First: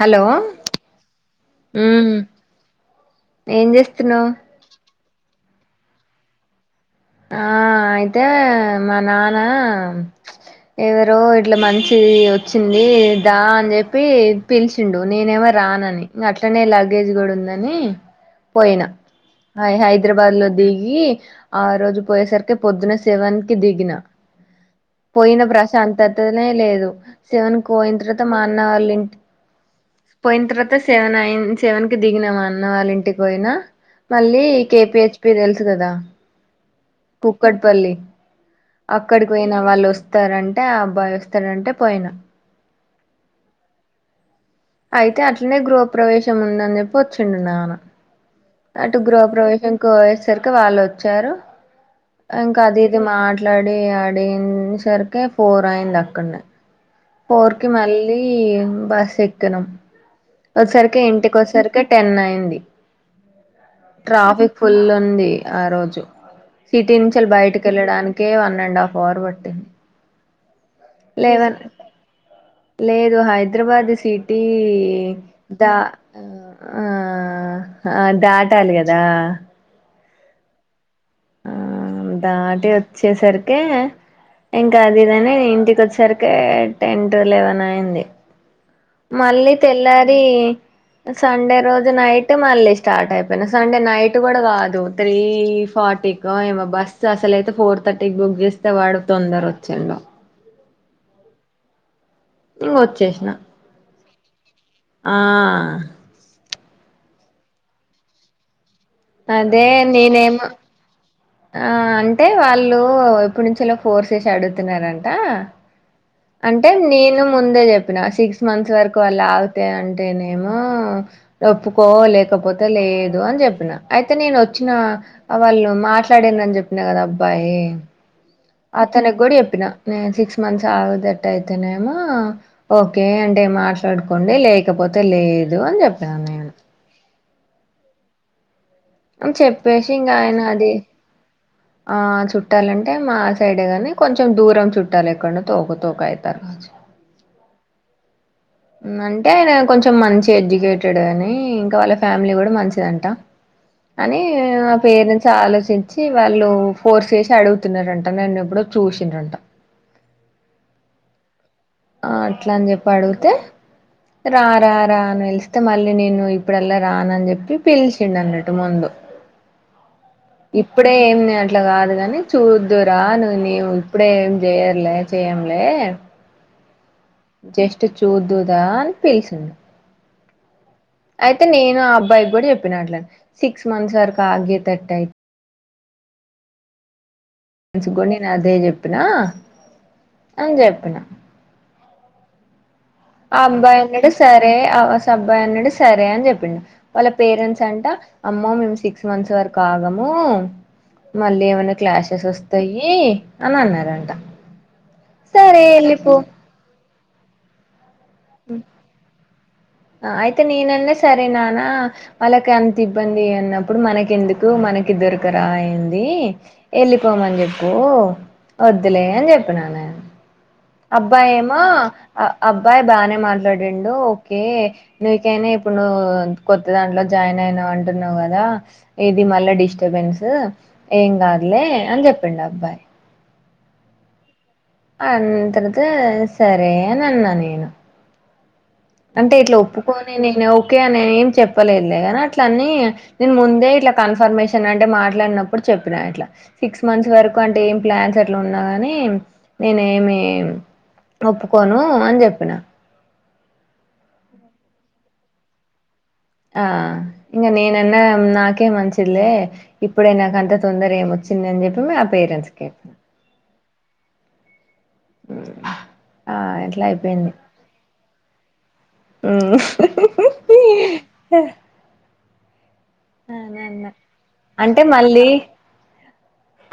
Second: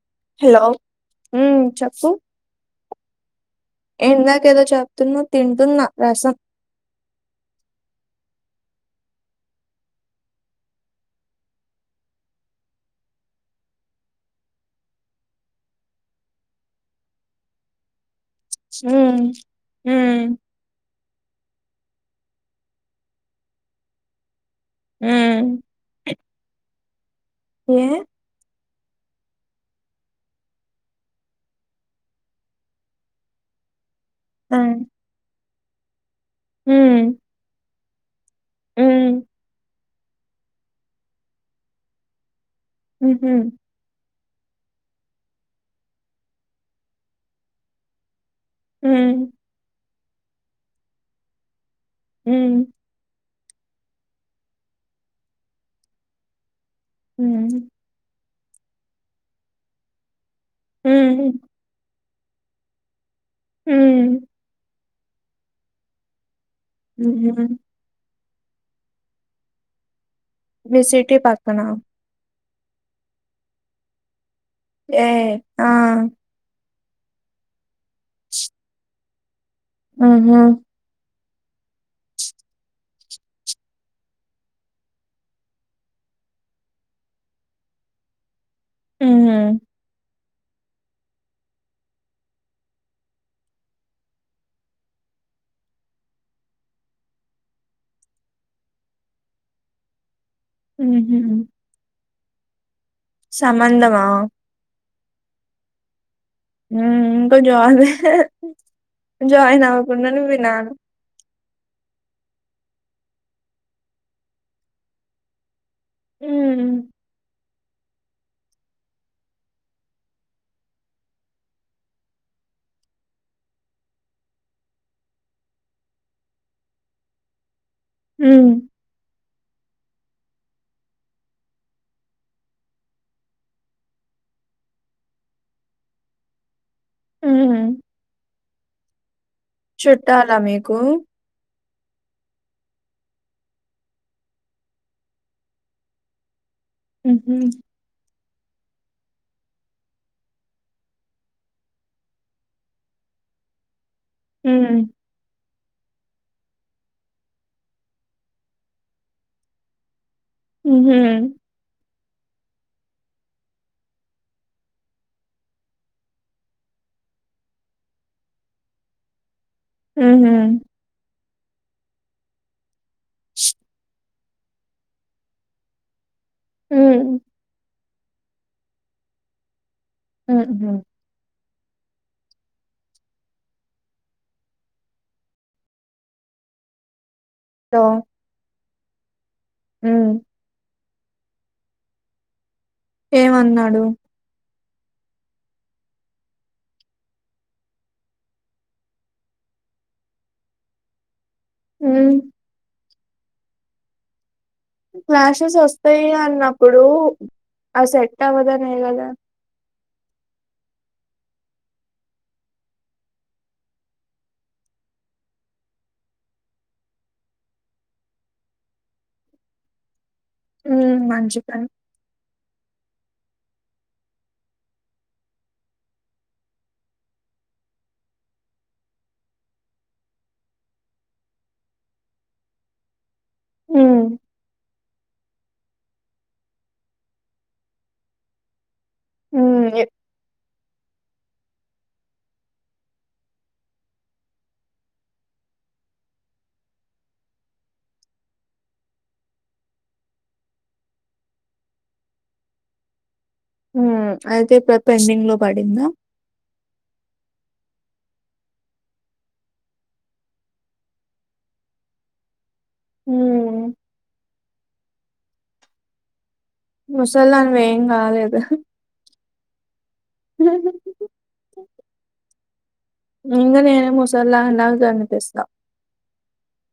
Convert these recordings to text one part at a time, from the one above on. Hello ఉమ్ ఏం చేస్తున్నావు? తూన్న తింటున్న రసం ఆ అయితే మా నాన్న ఎవరో ఇట్లా మంచిది వచ్చింది దా అని చెప్పి పిలిచిండు నేనెవరు రానని అట్లనే లగేజ్ కూడా ఉందని పోయినా ఉమ్ అ ఉమ్ హైదరాబాద్ లో దిగి ఆ రోజు పోయేసరికి పొద్దున్న శేవనికి దిగిన పోయిన ఉమ్ ప్రశాంతతనే లేదు శివన్ ఏ కోయిం తర్వాత మాన నా వాలా ఇంటికి పోయిన తర్వాత సెవెన్ అయి సెవెన్ కి దిగినామా అన్న వాళ్ళ ఇంటికి పోయినా మళ్ళీ ఆ కేపిహెచ్పి తెలుసు కదా ఉమ్ కుక్కటిపల్లి ఉమ్ అక్కడికి పోయిన వాళ్ళు వస్తారంటే ఆ అబ్బాయి వస్తారంటే పోయిన ఉహ అయితే అట్లనే గృహ ప్రవేశం ఉందని చెప్పి వచ్చిండు నాన్న అటు ఉమ్ గృహ ప్ర్రవేశం కోయేసరికి వాళ్ళు వచ్చారు. ఉమ్ ఇంకా అది ఇది మాట్లాడి ఆడిన సరికి ఫోర్ అయింది అక్కడనే ఫోర్ కి మళ్ళీ బస్ ఎక్కినాం ఒకసరికి ఉమ్ ఇంటికొసరికి టెన్ అయింది ఉమ్ ట్రాఫిక్ ఫుల్ ఉంది ఆ రోజు సిటీ నుంచిళ్ ఉహు బయటకి వెళ్ళడానికే వన్ అండ్ హాఫ్ అవర్ పట్టింది. మీ సిటీ లేవన్ పక్కనా? లేదు హైదరాబాద్ సీ ఏ ఆ దా ఆ ఆ అ దాటాలి కదా ఆహా ఆ దాటి వచ్చేసరికి ఇంకా అది ఇదని ఇంటికి వచ్చరికి టెన్ టు లెవెన్ అయింది. ఉహు మళ్ళీ తెల్లారి సండే రోజు నైట్ మళ్ళీ స్టార్ట్ అయిపోయిన సండే నైట్ కూడా కాదు త్రీ ఫో ఫార్టీ క ఏమో బస్ అసలయితే ఫోర్ థర్టీకి బుక్ చేస్తే వాడు తొందర వచ్చిండు ఉమ్ ఇంగ వచ్చేసిన సంబంధమా ఆ ఇకా జ అదే జాయినావకున్నాను నేనేమో వినాను ఆ అంటే వాళ్ళు ఎప్పుడు నుంచ ఎలా ఫోర్స్ చేసి అడుగుతున్నారంట అంటే ఉమ్ నేను ముందు అందే చెప్పిన సిక్స్ మంత్స్ వరకు అళ్లా అవుతాయి అంటేనేమో ఒప్పుకో లేకపోతే లేదు అని చెప్పిన అయితే నేను వచ్చిన వాళ్ళు మాట్లాడనని చెప్పిన కదా అబ్బాయి యి ఉమ్ అతని కూడ ప్పిన నేను సిక్స్ మంత్స్ ఆగుదట్టు అయితేనేమో ఓకే అంటే మాట్లాడుకోండి లే లేకపోతే లేదు అని చెప్పాను నేను ఉహు చెప్పేసి ఇంకా ఆయన అది మీకు ఆ చుట్టాలంటే మా సైడే కాగాని కొంచెం దూరం చుట్టాలి ఎక్కడన తోక తోక అవుతారు ఉ అంటే ఆయన కొంచెం మంచి ఎడ్యుకేటెడ్ అని ఇంకా వాళ్ళ ఫ్యామిలీ కూడా మంచిదంట అని మా హ్మ్. పేరెంట్స్ ఆలోచ చించి వాళ్ళు ఫోర్స్ చేసి అడుగుతున్నారంట నేన్న ఎప్పుడో చూసినంట ఉహా ఆ అట్ల అని జెప్పి అడుగితే రా రా రా అని పిలిస్తే మళ్ళీ నేను ఇప్పుడల్లా రానని జెప్పి పిలిచిండు అన్నట్టు ముందు [inaudible] హుహు. ఇప్పుడే ఏమి అట్ల గాదు గని చూద్దువురా అను నేవు ఇప్పుడే చేయర్లే చేయంలే ఊహ్ చూద్దువు దా అని పిలిసింది ఉహు అయితె నేను ఆ అబ్బాయిక్ గుడా చెప్పినా అట్ల సిక్స్ మంత్స్ వరకు ఆగేటట్ అయితే సో ఎంచుకొని నేన్ అదే చెప్పినా హ్మ్. అని చెప్పిన ఆ అబ్బాయ్ ఏమన్నాడు? అన్నడు సరే రే అ అస్ అబ్బాయి అన్నాడు సరే అని చెప్పిండు వాళ్ళ పేరెంట్స్ అంట అమ్మో మేమ్ సిక్స్ మంత్స్ వ రకు ఆగమూ మళ్ళీ ఏమైనా హ్మ్. క్లాసెస్ వస్తయీ అని అన్నరంట క్లాసెస్ వొస్తయి అన్నప్పుడూ అ సెట్ అవదనేగదా అ అయితే నేనన్న సరే నాన్న వాళ్ళకంత ఇబ్బందీ అన్నప్పుడు మనకెందుకు మనకి దొరకరా ఏంది వెళ్ళిపోమని చెప్పు ఒద్దులే అని చెప్పిన నేను హ్మ్. అబ్బాయి మంచి ఏమో పని. అ అబ్బాయి బాన మాట్లాడిండు ఓకే నీకైన ఇప్పుడూ నువ్ కొత్త దాంట్లో జాయిన్ అయినా అంటున్నవు కదా ఇది మళ్ళ డిస్టబెన్స్ ఏం కాదులే అని చెప్పిండు అబ్బాయి ఉహ్ అన్ తర్వాతా సరే అని అన్న నేను అంటే ఇట్ల హ్మ్. ఎ ఒప్పుకోని నేను కే అని ఏం చెప్పలేదులే గని అట్లనీ నేన్ ముందే ఇట్ల కన్ఫర్మేషన్ అంటే మాట్లాడినప్పుడు చెప్పినా అట్లా సిక్స్ మంత్స్ వరకు అంటే ఏం ప్లాన్స్ అట్ల ఉన్నా గనీ నేనేమీ ఒప్పుకోనూ అని జెప్పిన ఊ అయితే పె పెండింగ్ లో పడింద ఆ ఇంగ నేనన్నా నాకే మంచిదిలే ఇప్పుడే నాకంత తొందర ఏమొచ్ వచ్చిందని జెప్పి మా పేరెంట్స్ కి ఊ [unintelligible] ఇట్లా ముసల్దానివేం గాలేదు ఊ ఉహ్ ఉహ్హు హ్హు హ్హు హూహ్ హ! ఇంగ నేను ముసల్దానిలాగా అంటే మళ్ళీ కనిపిస్తా.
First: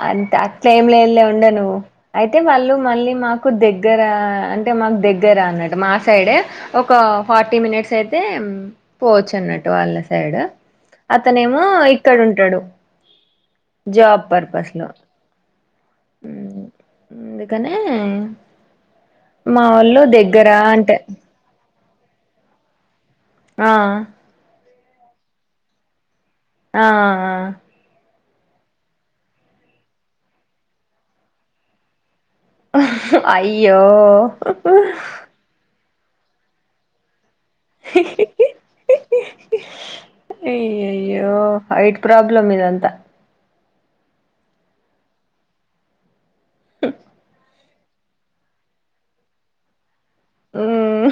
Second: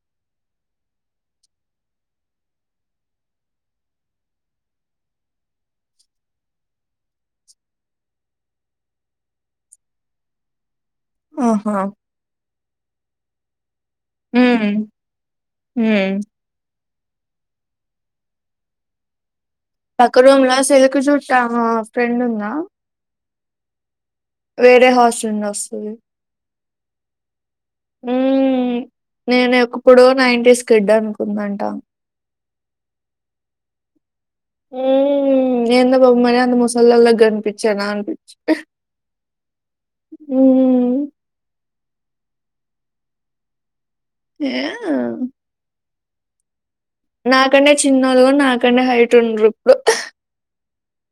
అంత అట్ల ఏంలేలే ఉండు నువ్వు అయితే వాళ్ళు మళ్ళి మాకు దెగ్గరా అంటే మాకు దగ్గరా అన్ అన్నట్టు మా సైడే ఒక ఫార్టీ మినిట్స్ అయితే పోవచ్చు అన్నట్టు వాళ్ళ సైడ్ అతనేమో ఆహా! ఇక్కడ ఉంటడు జాబ్ పర్పస్ హ్మ్. లో హ్మ్. అందుకనే మా వోళ్ళు పక్క దగ్గర రూంల అంటే సెలుకు చూస్దామా ఫ్రెండుందా ఆ వేరే హాస్టల్ నుండి ఒస్తది ఆ ఊ నేను ఎక్ ప్పుడు నైన్టీస్ కిడ్ అనుకుందంటా అయ్యో గొమ్మన ఉండు మొసలోల్ల గన్ పిచ్చనా అని పిచ్ అయ్యయ్యో హైట్ ప్రాబ్లమ్ ఇదంతా ఏ ఆ నాకన్నా చిన్నోలు నాకన్నా హైటండ్రూ ఇప్పుడు మ్మ్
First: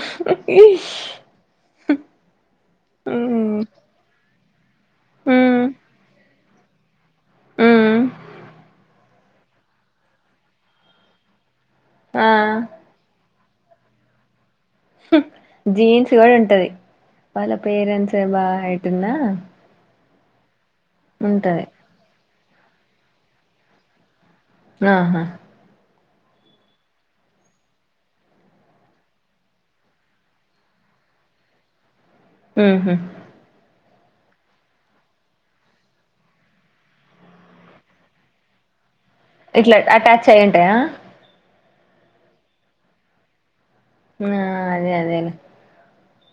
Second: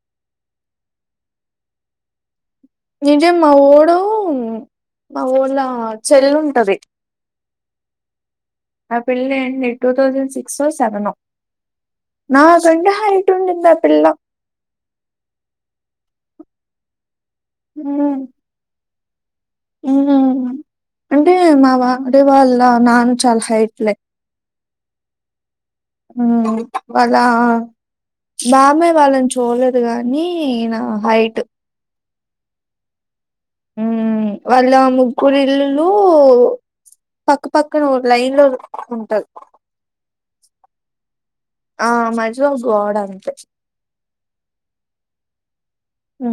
నిజం మా మ్మ్ వోడు మా వోళ్ళ చెల్లుంటది ఊ ఆ పిల్ల ఏంది టూ తౌసండ్ సిక్సో సెవెనో ఆ నాకంటే హై ఉండిద్ది ఆ పిల్ల జీన్స్ కూడా ఉంటది వాళ్ళ పేరెంట్స్ హ్మ్ బాగా హైట్ ఉన్నా అంటే ఉంటది మా వాడి వాళ్ళ నాన్న చాలా హైట్లే అహ వాళ్ళ బామ్మే వాళ్ళని చూడలేదు గానీ ఈయన హైట్ ఉహు ఉ వాళ్ళ ముగ్గురిల్లులు పక్కపక్కన లైన్ లో ఉంటది ఇట్లా అటాచ్ అయ్యుంటాయా ఆ మజిలో గోడ్ అంతే ఆ అదే అదే లే ఉ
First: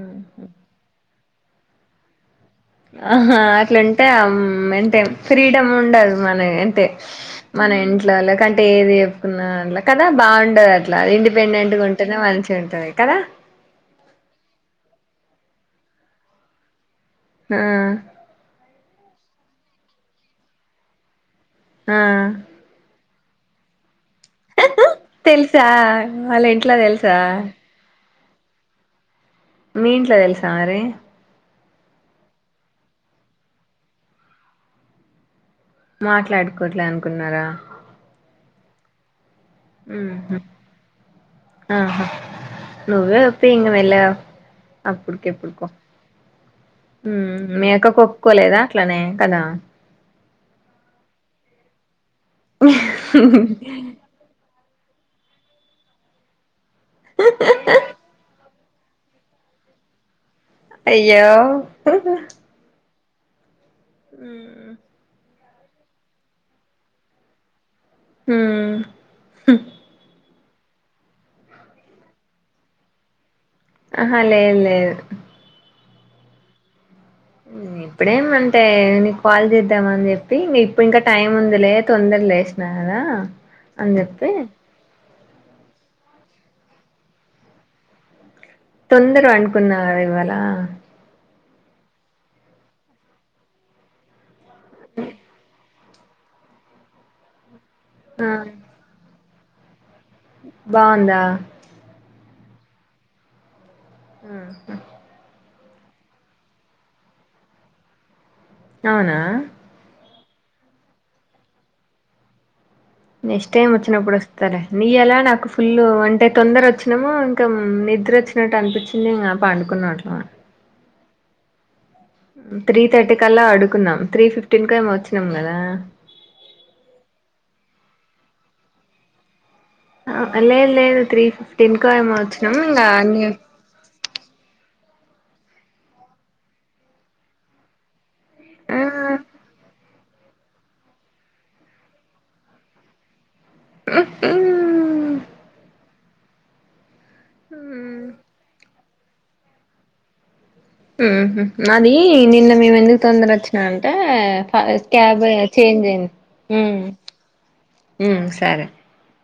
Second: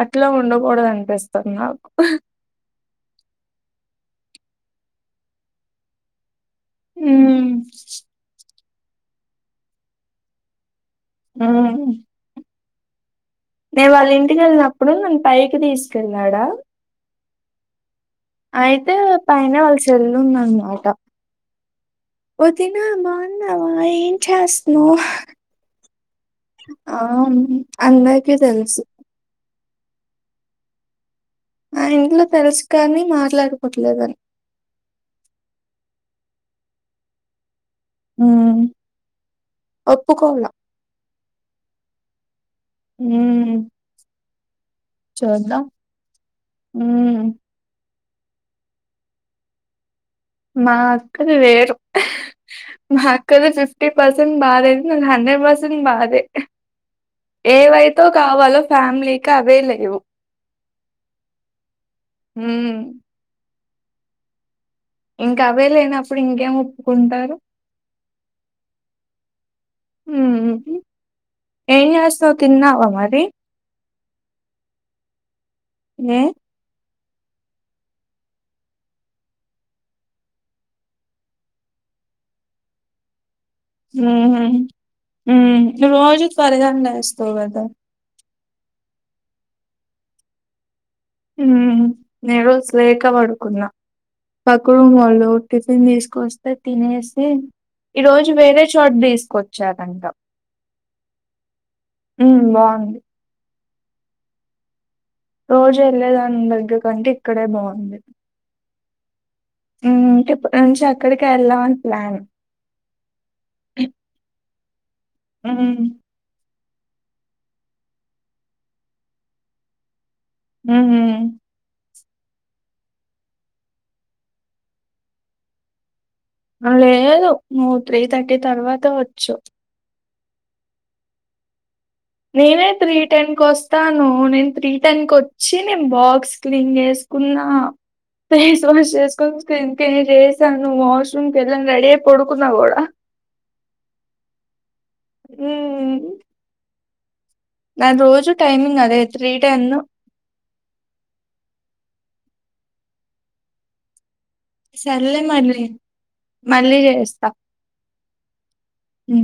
అట్లా ఉండకూడదు అనిపిస్తుంది నాకు ఆహా అట్లాంటే అంటే ఫ్రీడమ్ ఉండదు మనె అంటే హ్మ్. మన ఇంట్లోలో కంటే ఏది చెప్పుకున్న కదా బాగుంటద ట్ల ఇండిపెండెంట్ గా ఉంటేనే మంచిగుంటది కదా నే వాళ్ళింటికి ఎళ్ళినప్పుడు నన్ను పైకి తీసుకెళ్ళడా ఆ అయితే పైన వాళ్ళ సెల్లు ఉందన్మాట ఆ! వొదిన బాగున్నావా ఎ చేస్తనవ్ తెలుసా? వాళ్ళ ఇంట్లో అ తెలుసా? అంద కి తెల్సు మీ ఇంట్ల తెల్సా మరి ఆ ఇంట్లో తెల్స్ కానీ మాట్లాడుకోట్లేదని మాట్లాడుకోవట్లే అనుకున్నారా ఉమ్ ఉహ్ ఒప్పుకోల ఆహా నువ్వే ఒప్పియ్ ఉమ్ ఇంగ మేల్లాగ చూద్దాం అప్పుడుకెప్పడుకో ఉమ్ మీ అక్కకొప్పుకొలేదా అట్లనే కదా మా అక్కది వేరు మా అక్కది ఫిఫ్టీ పర్సెంట్ నాదే ను హండ్రెడ్ పర్సెంట్ నాదే ఏవైతో కావాలో ఏవైతే కావాలో ఫ్యామిలీకి అవే లేవు అయ్యో ఉమ్ ఉ ఇంకా అవే లేనప్పుడు ఇంకేం ఒప్పుకుంటారు ఉమ్ హు ఉమ్ ఏం చేస్తావు తిన్నావా మరి ఆహా లేద్ లేద్ ఏ ఉ ఇప్పుడేమంటే నీకు కాల్ చేద్దామని చెప్పి ఇప్పు ఇంకా టైం ఉందిలే తొందర లేసిన కదా అన్ చెప్పి ఉమ్ ఉమ్ ను రోజు త్వరగానే లేస్తావ్ కదా తొందర పండుకున్నా కదా ఇవ్వాళ ఉమ్ నేను ఈ రోజు లేక పడుకున్నా పక్క రూమ్ వొళ్ళు ఫిన్ తీసుకొస్తే తినేసి ఈ రోజు వేరే చోటు తీసుకొచ్చారంట బాగుందా ఉమ్ బాగుంది ఉమ్ హ్ రోజు వెళ్ళేదాని దగ్గర కంటే ఇక్కడే బాగుంది అవునా ఉమ్ టే ఇప్పు నుంచి అక్కడికె ఎళ్దాం అని ప్లాన్ నెక్స్ట్ టైమ్ వచ్చినప్పుడు వస్తాలే నీ యాలా నాకు ఫుల్ ఉమ్ అంటే తొందర వచ్చి ణము ఇంకా నిద్రచ్చినట్టు అనిపించింది ఇంకా పండుకున్నం అట్లా ఉమ్ త్రీ థర్టీ కల్లా అడుకున్నాం త్రీ ఫిఫ్టీన్ కేమో వచ్చినాం కదా లేదు నువ్వు త్రీ థర్టీ తర్వాత వచ్చవ్ ఆ లేదు లేేదు త్రీ ఫిఫ్టటీన్ నేనే త్రీ టెన్ కీ వస్తాను నేను త్రీ దనికి వచ్చి నేను బాక్స్ క్లీన్ చేేసుకున్న ఫేస్ వాష్ ఆ, చేసుకుని స్క్రన్ కిన్ చేసాను వాష్రూమ్ కెల్లాను రెడీ అయి పడుకున్నా కూడా ఊహు ఉ నాది రోజు టైమింగ్ అదే త్రీ టెన్ అది నిన్న మేము ఎందుకు తొందర వచ్చినా అంటే సర్లే క్యాబ్ మళ్ళీ చేంజ్ అయి ఉ మళ్ళీ చేస్తా ఉ సరే ఉమ్